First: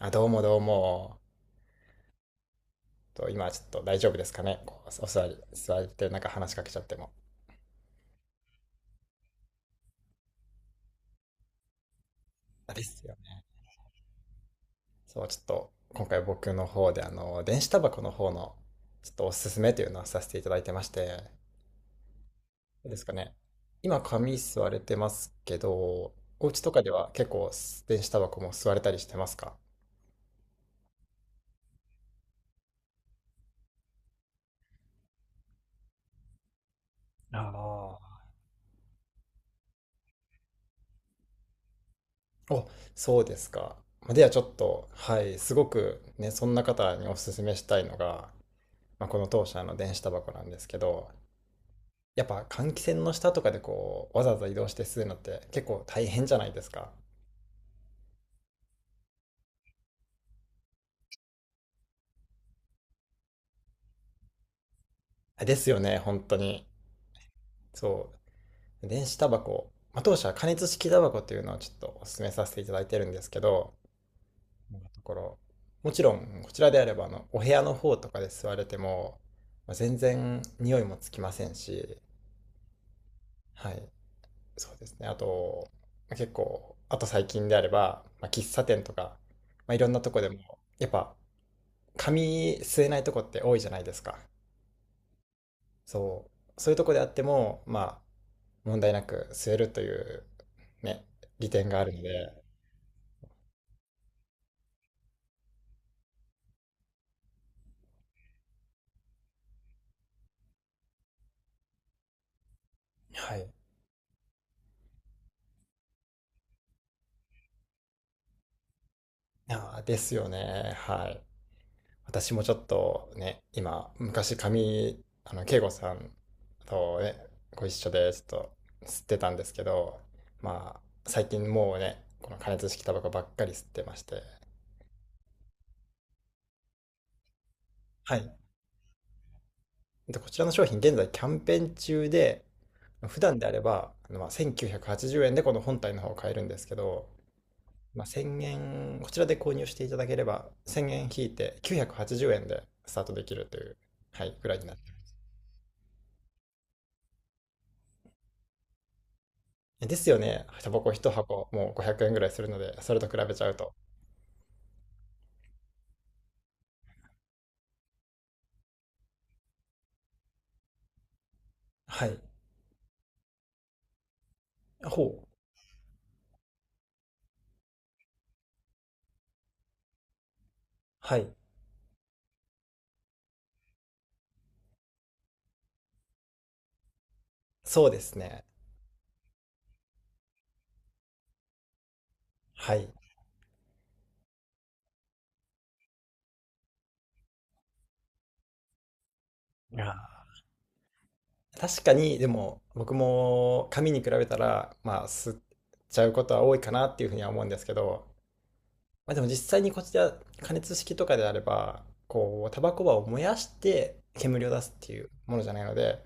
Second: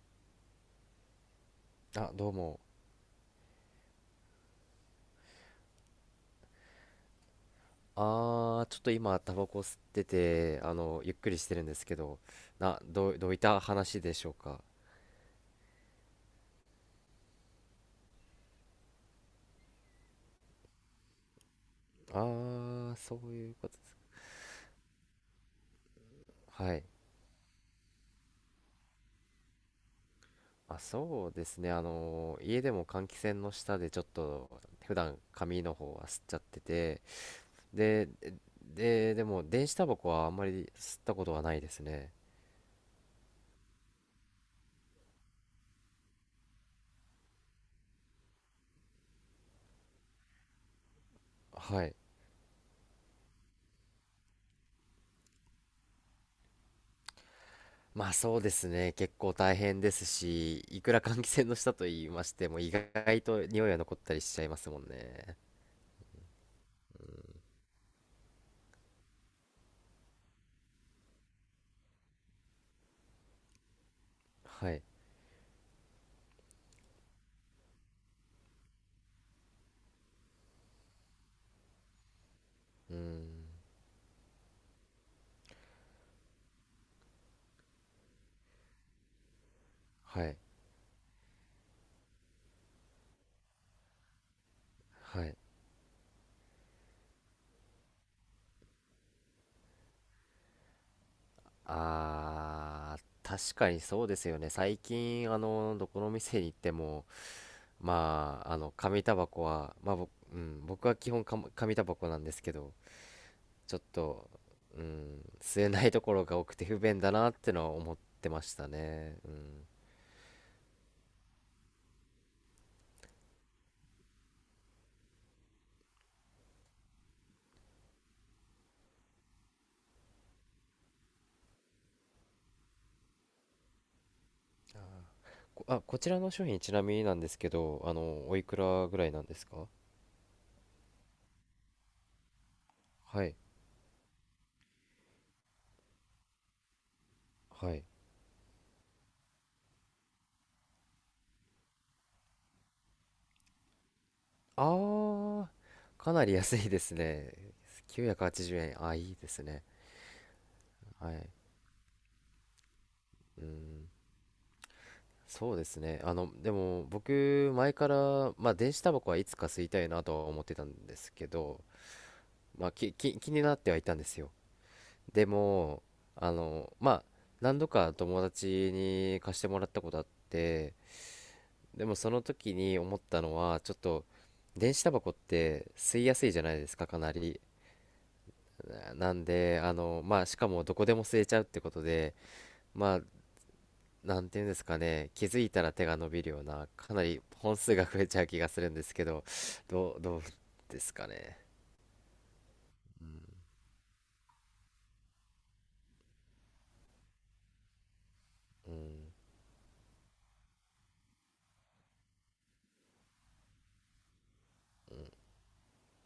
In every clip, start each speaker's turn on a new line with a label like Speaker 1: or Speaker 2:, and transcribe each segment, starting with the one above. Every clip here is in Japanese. Speaker 1: あ、どうもどうも。
Speaker 2: あ、どうも。
Speaker 1: 今ちょっと大丈夫ですかね？こうお座り、座ってなんか話しかけちゃっても。
Speaker 2: ちょっと今、タバコ吸ってて、ゆっくりしてるんですけど、
Speaker 1: あ
Speaker 2: な、
Speaker 1: です
Speaker 2: ど
Speaker 1: よ
Speaker 2: う、どういっ
Speaker 1: ね。
Speaker 2: た話でしょうか。
Speaker 1: そう、ちょっと今回僕の方で電子タバコの方のちょっとおすすめというのをさせていただいてまして、
Speaker 2: あ
Speaker 1: どうですか
Speaker 2: そう
Speaker 1: ね？
Speaker 2: いうことです。
Speaker 1: 今紙吸われてますけど、お家と
Speaker 2: は
Speaker 1: か
Speaker 2: い。
Speaker 1: では結構電子タバコも吸われたりしてますか？
Speaker 2: あ、そうですね。家でも換気扇の下でちょっと、普段紙の方は吸っちゃってて、
Speaker 1: あ
Speaker 2: で、
Speaker 1: あ。
Speaker 2: でも、電子タバコはあんまり吸ったことはないですね。
Speaker 1: お、そうですか。まあではちょっと、はい、すごくね、そんな方におすすめしたいのが、まあ、この当社の電子タバコなんですけど、
Speaker 2: はい。
Speaker 1: やっぱ換気扇の下とかでこうわざわざ移動して吸うのって結構大変じゃないですか。
Speaker 2: まあ、そうですね。結構大変ですし、いくら換気扇の下と言いましても、意外と匂いは残ったりしちゃいますもんね。
Speaker 1: ですよね、本当に。そう。電子タバコ、まあ、当社は加熱式タバコっていうのをちょっとお勧めさせていただいてるんですけど、
Speaker 2: は
Speaker 1: 今
Speaker 2: い。
Speaker 1: のところ、もちろんこちらであればあのお部屋の方とかで吸われても、まあ、全然匂いもつきませんし、
Speaker 2: うーん。
Speaker 1: はい、そうですね。あと、まあ結構、あと最近であれば、まあ、喫茶店とか、まあ、いろんなとこ
Speaker 2: は
Speaker 1: で
Speaker 2: い。
Speaker 1: も、やっぱ紙吸えないとこって多いじゃないですか。
Speaker 2: はい。
Speaker 1: そう。そういうとこであっても、まあ、問題なく吸えるという、ね、利点があるので、
Speaker 2: あー、確かにそうですよね。最近、どこの店に行っても、まあ、紙タバコは、まあ、僕、うん、僕は基本か紙タバコなんですけど、
Speaker 1: はい。
Speaker 2: ちょっと、うん、吸えないところが多くて不便だなってのは思ってましたね。うん。
Speaker 1: ああ、ですよね。はい。私もちょっとね、今、昔紙、慶吾さんとね、ご一緒で、ちょっと吸ってたんですけど、まあ、最近もうね、この加熱式タバコばっかり吸ってまして、
Speaker 2: こちらの商品ちなみになんですけど、
Speaker 1: はい。
Speaker 2: おいくらぐらいなんですか？
Speaker 1: で、こちらの商品、現在キャンペーン中で、普
Speaker 2: はい。
Speaker 1: 段であれば、まあ、1980円でこの本体の方を買えるんですけど、
Speaker 2: はい。
Speaker 1: まあ、1000円、こちらで購入していただければ、1000円引いて980円でスタートできるという、はい、ぐらい
Speaker 2: あ
Speaker 1: になってま
Speaker 2: ー、かなり安いですね。980円。あ、いいですね。
Speaker 1: す。ですよね。タバコ一
Speaker 2: はい。
Speaker 1: 箱、もう500円ぐらいするので、それと比べち
Speaker 2: う
Speaker 1: ゃうと。
Speaker 2: ん。そうですね。でも僕、前から、まあ、電子タバコはいつか吸いたいなとは思ってたんですけど、
Speaker 1: はい。
Speaker 2: まあ、気になってはいたんですよ。
Speaker 1: ほ
Speaker 2: で
Speaker 1: う。
Speaker 2: も、まあ、何度か友達に貸してもらったことあって、
Speaker 1: はい。
Speaker 2: でもその時に思ったのは、ちょっと、電子タバコって吸いやすいじゃないですか、かなり。
Speaker 1: そうですね。
Speaker 2: なんで、まあ、しかもどこでも吸えちゃうってことで、
Speaker 1: はい。い
Speaker 2: まあ、なんていうんですかね、気づいたら手が伸びるような、かなり本数が増えちゃう気がするんですけど、ど
Speaker 1: や
Speaker 2: うですかね。
Speaker 1: ー確かに、でも、僕
Speaker 2: うん
Speaker 1: も紙に比べたら、まあ、吸っちゃうことは多いかなっていうふうには思うんですけど、
Speaker 2: う
Speaker 1: ま
Speaker 2: ん、
Speaker 1: あ、でも実際にこちら加熱式とかであればこうタバコ葉を燃やして煙を出すっていうものじゃないので、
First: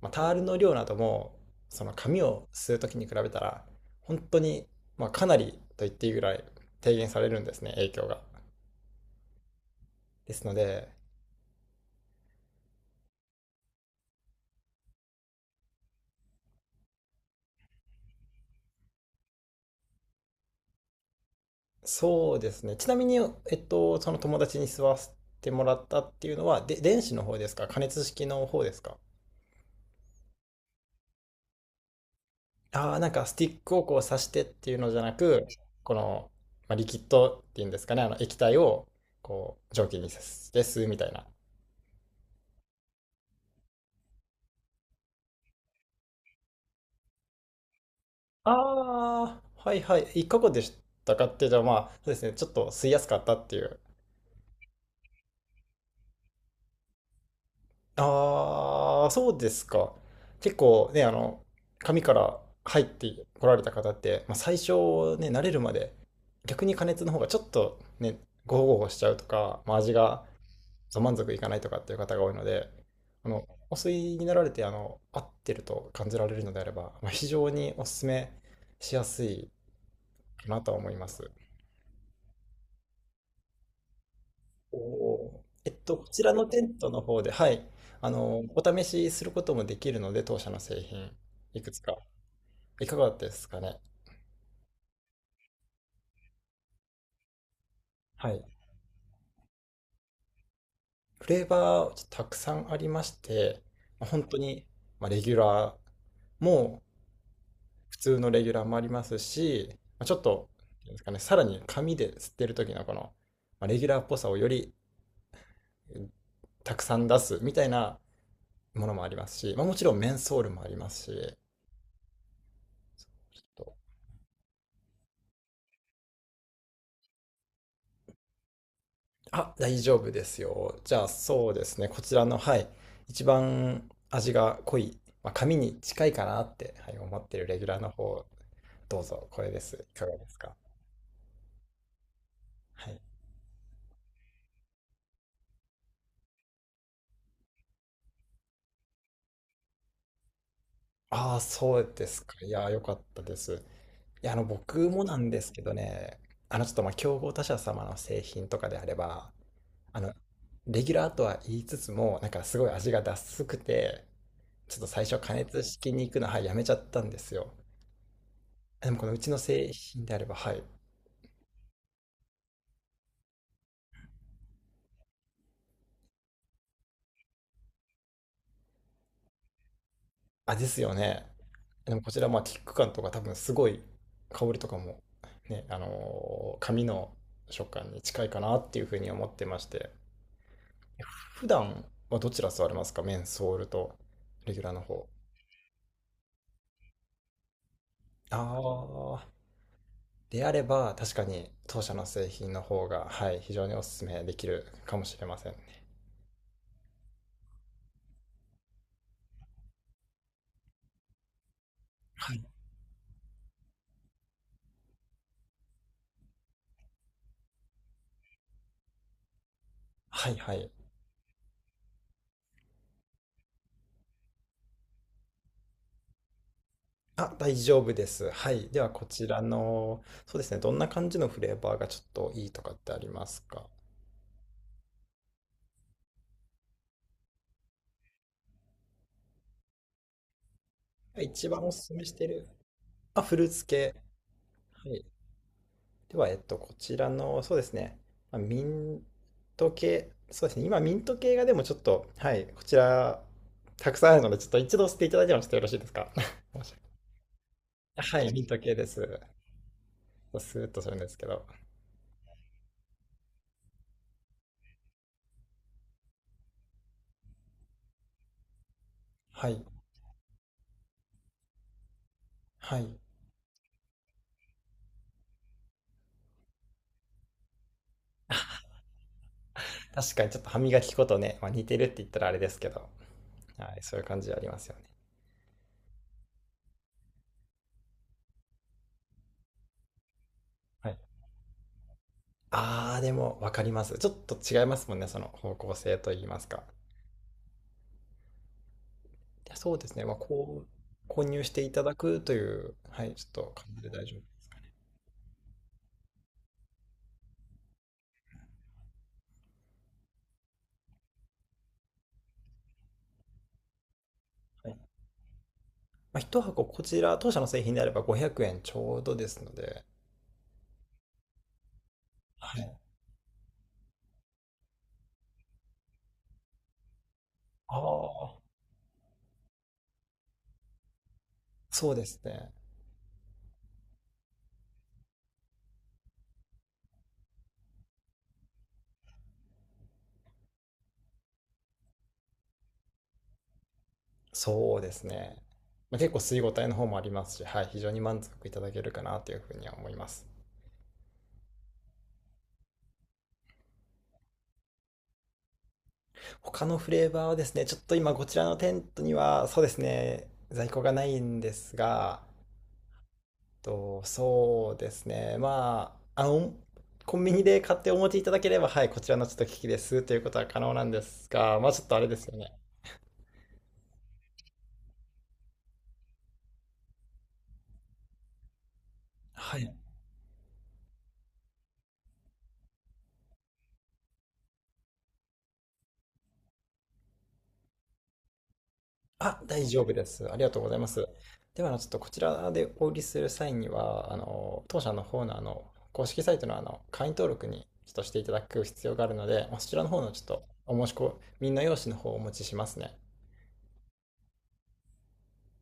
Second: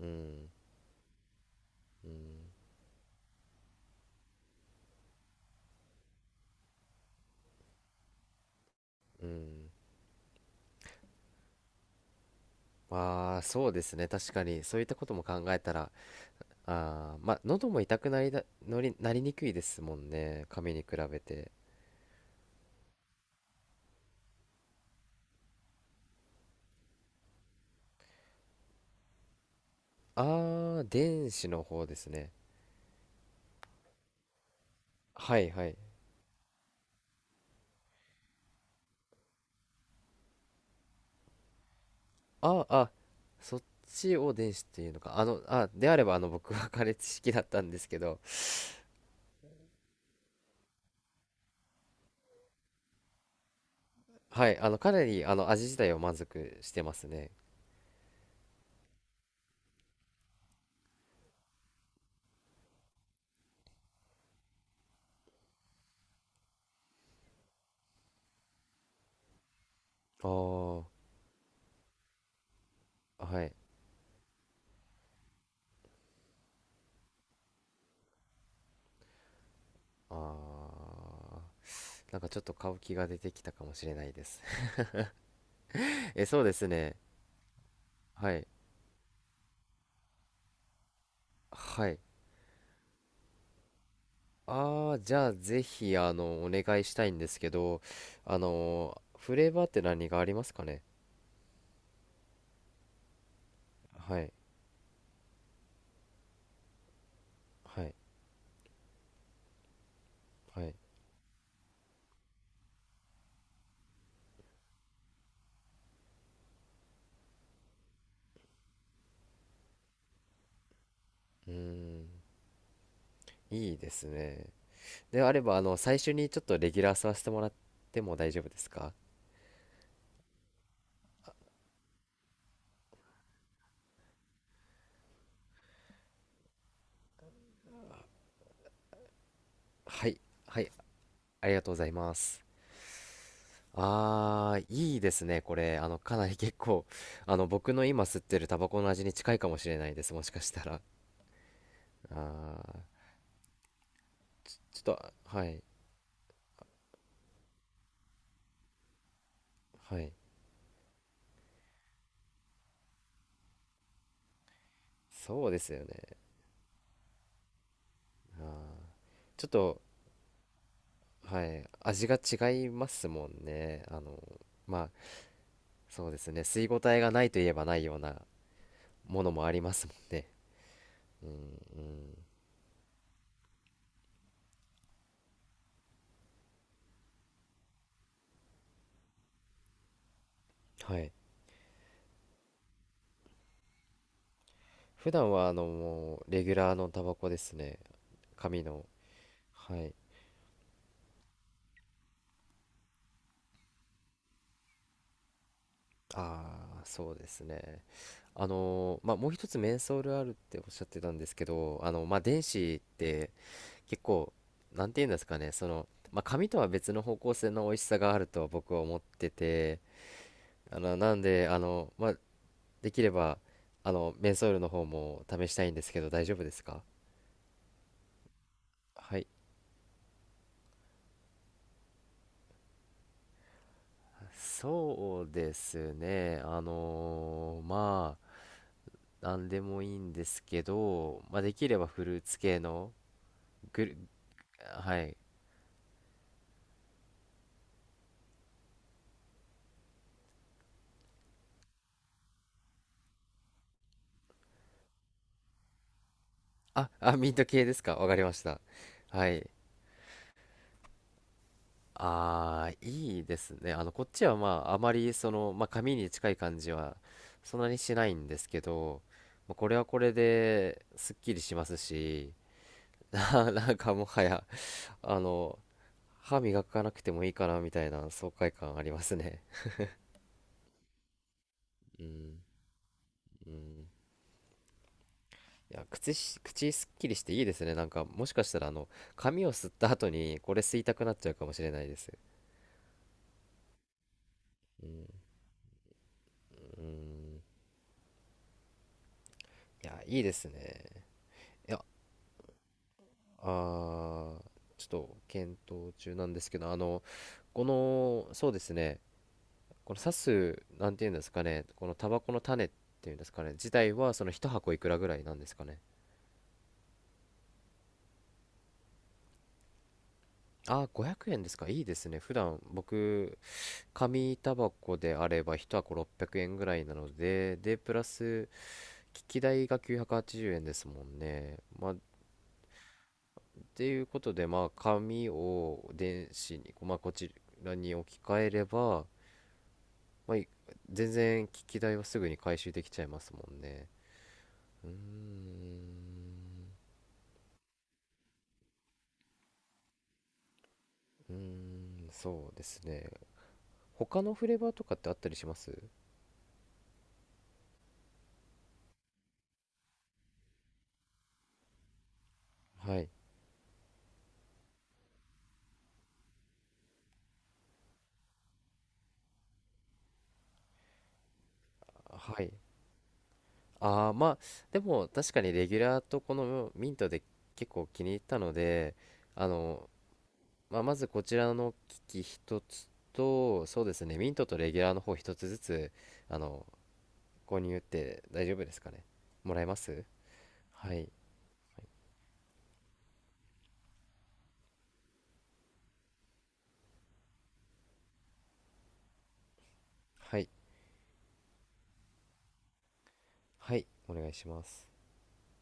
Speaker 2: う
Speaker 1: まあ、タール
Speaker 2: ん、
Speaker 1: の量などもその
Speaker 2: う
Speaker 1: 紙を
Speaker 2: ん、
Speaker 1: 吸う時に比べたら本当に、まあ、かなりと言っていいぐらい低減されるんですね影響が。
Speaker 2: うん。
Speaker 1: ですので、
Speaker 2: まあ、そうですね、確かに、そういったことも考えたら、まあ、喉も痛くなりだ、のり、なりにくいですもんね、紙に比べて。
Speaker 1: そうですね、ちなみに、その友達に吸わせてもらったっていうのはで電子の方ですか？加熱式の方ですか？
Speaker 2: あー、電子の方ですね。
Speaker 1: ああ、なんかスティックをこう刺してっていうのじゃな
Speaker 2: は
Speaker 1: く、
Speaker 2: い、はい。
Speaker 1: この、まあ、リキッドっていうんですかね、あの液体をこう蒸気にして吸うみたいな。
Speaker 2: ああ、そっちを電子っていうのか。であれば、僕は カレ式だったんですけど。
Speaker 1: ああ、はいはい。いかがでしたかって、じゃあまあ、そうですね、ちょっと吸いやすかったっていう。
Speaker 2: はい、かなり、味自体は満足してますね。
Speaker 1: ああ、そうですか。結構ね、紙から入ってこられた方って、まあ、最初ね、慣れるまで、逆に加熱の方がちょっとね、ゴホゴホしちゃうとか、まあ、味が
Speaker 2: ああ。
Speaker 1: そう満足いかないとかっていう方が多いので、
Speaker 2: はい。
Speaker 1: お吸いになられて、合ってると感じられるのであれば、まあ、非常にお勧めしやすいかなとは
Speaker 2: あ
Speaker 1: 思います。
Speaker 2: あ、なんかちょっと買う気が出てきたかもしれないです。
Speaker 1: おおー、こ ちら
Speaker 2: そ
Speaker 1: の
Speaker 2: うで
Speaker 1: テ
Speaker 2: す
Speaker 1: ント
Speaker 2: ね。
Speaker 1: の方で、はい、
Speaker 2: はい、
Speaker 1: お試しすることもできるので、当社の製品、いくつ
Speaker 2: は
Speaker 1: か、
Speaker 2: い。
Speaker 1: いかがですかね？
Speaker 2: ああ、じゃあぜひお願いしたいんですけど、
Speaker 1: はい。
Speaker 2: フレーバーって何がありますかね？
Speaker 1: フレーバー、たくさんありまして、まあ
Speaker 2: は
Speaker 1: 本
Speaker 2: い、
Speaker 1: 当に、まあ、レギュラーも
Speaker 2: はい、
Speaker 1: 普通のレギュラーもありますし、まあ、ちょっと、
Speaker 2: はい。
Speaker 1: なんですかね、さらに紙で吸ってる時のこの、まあ、レギュラーっぽさをよりたくさん出すみたいなものもありますし、まあ、もちろんメンソールもありますし、
Speaker 2: うーん、
Speaker 1: ちょっ
Speaker 2: い
Speaker 1: と
Speaker 2: いですね。であれば、最初にちょっとレギュラーさせてもらっても大丈夫ですか？
Speaker 1: あ、大丈夫ですよ。じゃあそうですね、こちらの、はい、一番味が濃い、まあ、紙に近いかなって、はい、思ってるレギュラーの方、どうぞ、これです。いか
Speaker 2: は
Speaker 1: が
Speaker 2: い、
Speaker 1: ですか？
Speaker 2: はい、ありがとうございます。
Speaker 1: はい。
Speaker 2: あー、いいですね、これ。かなり結構、僕の今吸ってるタバコの味に近いかもしれないです、もしかしたら。
Speaker 1: ああ、そうで
Speaker 2: あ
Speaker 1: すか。いやー、よ
Speaker 2: ー、
Speaker 1: かったです。いや、
Speaker 2: ちょっ
Speaker 1: 僕も
Speaker 2: と、
Speaker 1: なんで
Speaker 2: は
Speaker 1: すけ
Speaker 2: い、
Speaker 1: どね、ちょっと、まあ、競合他社様の製品とかであれば、あ
Speaker 2: はい。
Speaker 1: の、レギュラーとは言いつつも、なんかすごい味がダスくて、ちょっと最初加
Speaker 2: そうで
Speaker 1: 熱
Speaker 2: すよね。
Speaker 1: 式に行くの、はい、やめちゃったんですよ。でも、このうちの
Speaker 2: ちょっ
Speaker 1: 製
Speaker 2: と、
Speaker 1: 品であれば、はい。
Speaker 2: はい、味が違いますもんね。まあ、そうですね、吸い応えがないといえばないようなものもありますもんね。
Speaker 1: あ、ですよね。でも、こちら、まあ、キック感とか多分すごい香りとかも、ね、紙の食感に近いかなっていうふうに思ってまして、
Speaker 2: はい。
Speaker 1: 普段はどちら座れますか？メンソールとレギュラーの方。
Speaker 2: 普段はもうレギュラーのタバコですね。
Speaker 1: あ
Speaker 2: 紙の。
Speaker 1: あ、
Speaker 2: はい。
Speaker 1: であれば確かに当社の製品の方が、はい、非常にお勧めできるかもしれませんね。
Speaker 2: ああ、そうですね。まあ、もう一つメンソールあるっておっしゃってたんですけど、まあ
Speaker 1: は
Speaker 2: 電
Speaker 1: い、
Speaker 2: 子って、結構なんて言うんですかね、そのまあ紙とは別の方向性の美味しさがあるとは僕は思ってて、
Speaker 1: はい、はい。
Speaker 2: なんで、まあ、できればメンソールの方も試したいんですけど大丈夫ですか？
Speaker 1: あ、大丈夫です。はい。ではこ
Speaker 2: は
Speaker 1: ち
Speaker 2: い。
Speaker 1: らの、そうですね、どんな感じのフレーバーがちょっといいとかってありますか？
Speaker 2: そうですね。まあ、なんでもいいんですけど、まあ、
Speaker 1: 一
Speaker 2: で
Speaker 1: 番
Speaker 2: き
Speaker 1: お
Speaker 2: れば
Speaker 1: 勧め
Speaker 2: フ
Speaker 1: し
Speaker 2: ルー
Speaker 1: て
Speaker 2: ツ
Speaker 1: る。
Speaker 2: 系の、
Speaker 1: あ、フルーツ
Speaker 2: グ
Speaker 1: 系。
Speaker 2: ル、
Speaker 1: は
Speaker 2: は
Speaker 1: い。
Speaker 2: い。
Speaker 1: では、こちらの、そうですね、まあミント系、そうですね、今ミント系がでもちょっと、はい、こちら、たくさんあるので、ちょっと一度捨てていただいてもちょっとよろしいですか？
Speaker 2: あ、あ、ミント系ですか。わか
Speaker 1: は
Speaker 2: り
Speaker 1: い、
Speaker 2: ま
Speaker 1: ミ
Speaker 2: し
Speaker 1: ント
Speaker 2: た。
Speaker 1: 系です。
Speaker 2: はい。
Speaker 1: スーッとするんですけど。
Speaker 2: ああ、いいですね。こっちはまあ、あまりその、まあ、紙に近い感じは、そんなにしないんですけど、
Speaker 1: は
Speaker 2: まあ
Speaker 1: い。
Speaker 2: これはこれで、すっきりしますし、
Speaker 1: はい。
Speaker 2: なんかもはや、あの、歯磨かなくてもいいかな、みたいな爽快感ありますね。
Speaker 1: 確かにちょっと歯磨き粉とね、まあ、似てるって
Speaker 2: う
Speaker 1: 言ったらあ
Speaker 2: ん、
Speaker 1: れですけど、
Speaker 2: う
Speaker 1: はい、
Speaker 2: ん。
Speaker 1: そういう感じありますよね。
Speaker 2: いや、口すっきりしていいですね。なんか、もしかしたら、髪を吸った後に、これ吸い
Speaker 1: は
Speaker 2: た
Speaker 1: い。
Speaker 2: くなっちゃうかもしれないです。
Speaker 1: あー、でもわかります。ちょっと違います
Speaker 2: う
Speaker 1: もん
Speaker 2: ん、
Speaker 1: ね、その方向性といいますか。
Speaker 2: うん。
Speaker 1: いやそうで
Speaker 2: いや、
Speaker 1: すね、まあ、
Speaker 2: いいですね。
Speaker 1: こう、購入してい
Speaker 2: いや、
Speaker 1: ただくという、はい、ちょっと感じで大丈夫。
Speaker 2: あー、ちょっと検討中なんですけど、この、そうですね、この刺す、なんていうんですかね、このタバコの種っていうんですかね、自体は、その一
Speaker 1: は
Speaker 2: 箱
Speaker 1: い。
Speaker 2: いくらぐらいなんですかね。
Speaker 1: まあ、箱こちら、当社の製品であれば500円ちょうどですので、
Speaker 2: あー、500円ですか。いいですね。普
Speaker 1: は
Speaker 2: 段、
Speaker 1: い。
Speaker 2: 僕、紙タバコであれば、一箱600円ぐらいなので、
Speaker 1: あ
Speaker 2: で、プラ
Speaker 1: あ、
Speaker 2: ス、機器代が980円ですもんね。ま
Speaker 1: そ
Speaker 2: あ、
Speaker 1: う
Speaker 2: っ
Speaker 1: ですね。
Speaker 2: ていうことで、まあ、紙を電子に、まあ、こちらに置き換えれば、まあ、全然機器代はすぐに回収できちゃいますもんね。
Speaker 1: そう
Speaker 2: うー
Speaker 1: ですね。まあ、結構吸い応え
Speaker 2: ん、
Speaker 1: の方もありますし、はい、非常に満足いただけるかなというふうには思います。
Speaker 2: うーん、そうですね。他のフレーバーとかってあったりします？
Speaker 1: 他のフレーバーはですね、ちょっと今こちらのテントには、そうですね、在庫がないんですが、
Speaker 2: はい。
Speaker 1: と、そうですね、まあ、コンビニで買ってお持ちいただければ、はい、こちらのちょっと機器ですということは可能なんですが、まあちょっとあれですよ
Speaker 2: は
Speaker 1: ね。
Speaker 2: い。ああ、まあ、でも確かにレギュラーとこのミントで結構気に入ったので、あ
Speaker 1: はい。
Speaker 2: の、まあ、まずこちらの機器一つと、そうですね、ミントとレギュラーの方一つずつ、あの、購入って大丈夫ですかね？
Speaker 1: あ、
Speaker 2: もらえ
Speaker 1: 大
Speaker 2: ま
Speaker 1: 丈夫
Speaker 2: す？
Speaker 1: です。ありがとうございま
Speaker 2: は
Speaker 1: す。
Speaker 2: い。
Speaker 1: では、ちょっとこちらでお売りする際には、当社の方の、公式サイトの、会員登録にちょっとしていただく必要があるので、まあそちらの方のちょっ
Speaker 2: は
Speaker 1: と
Speaker 2: い。
Speaker 1: お申し込みの用紙の方をお持ちしますね。
Speaker 2: はい。お願いします。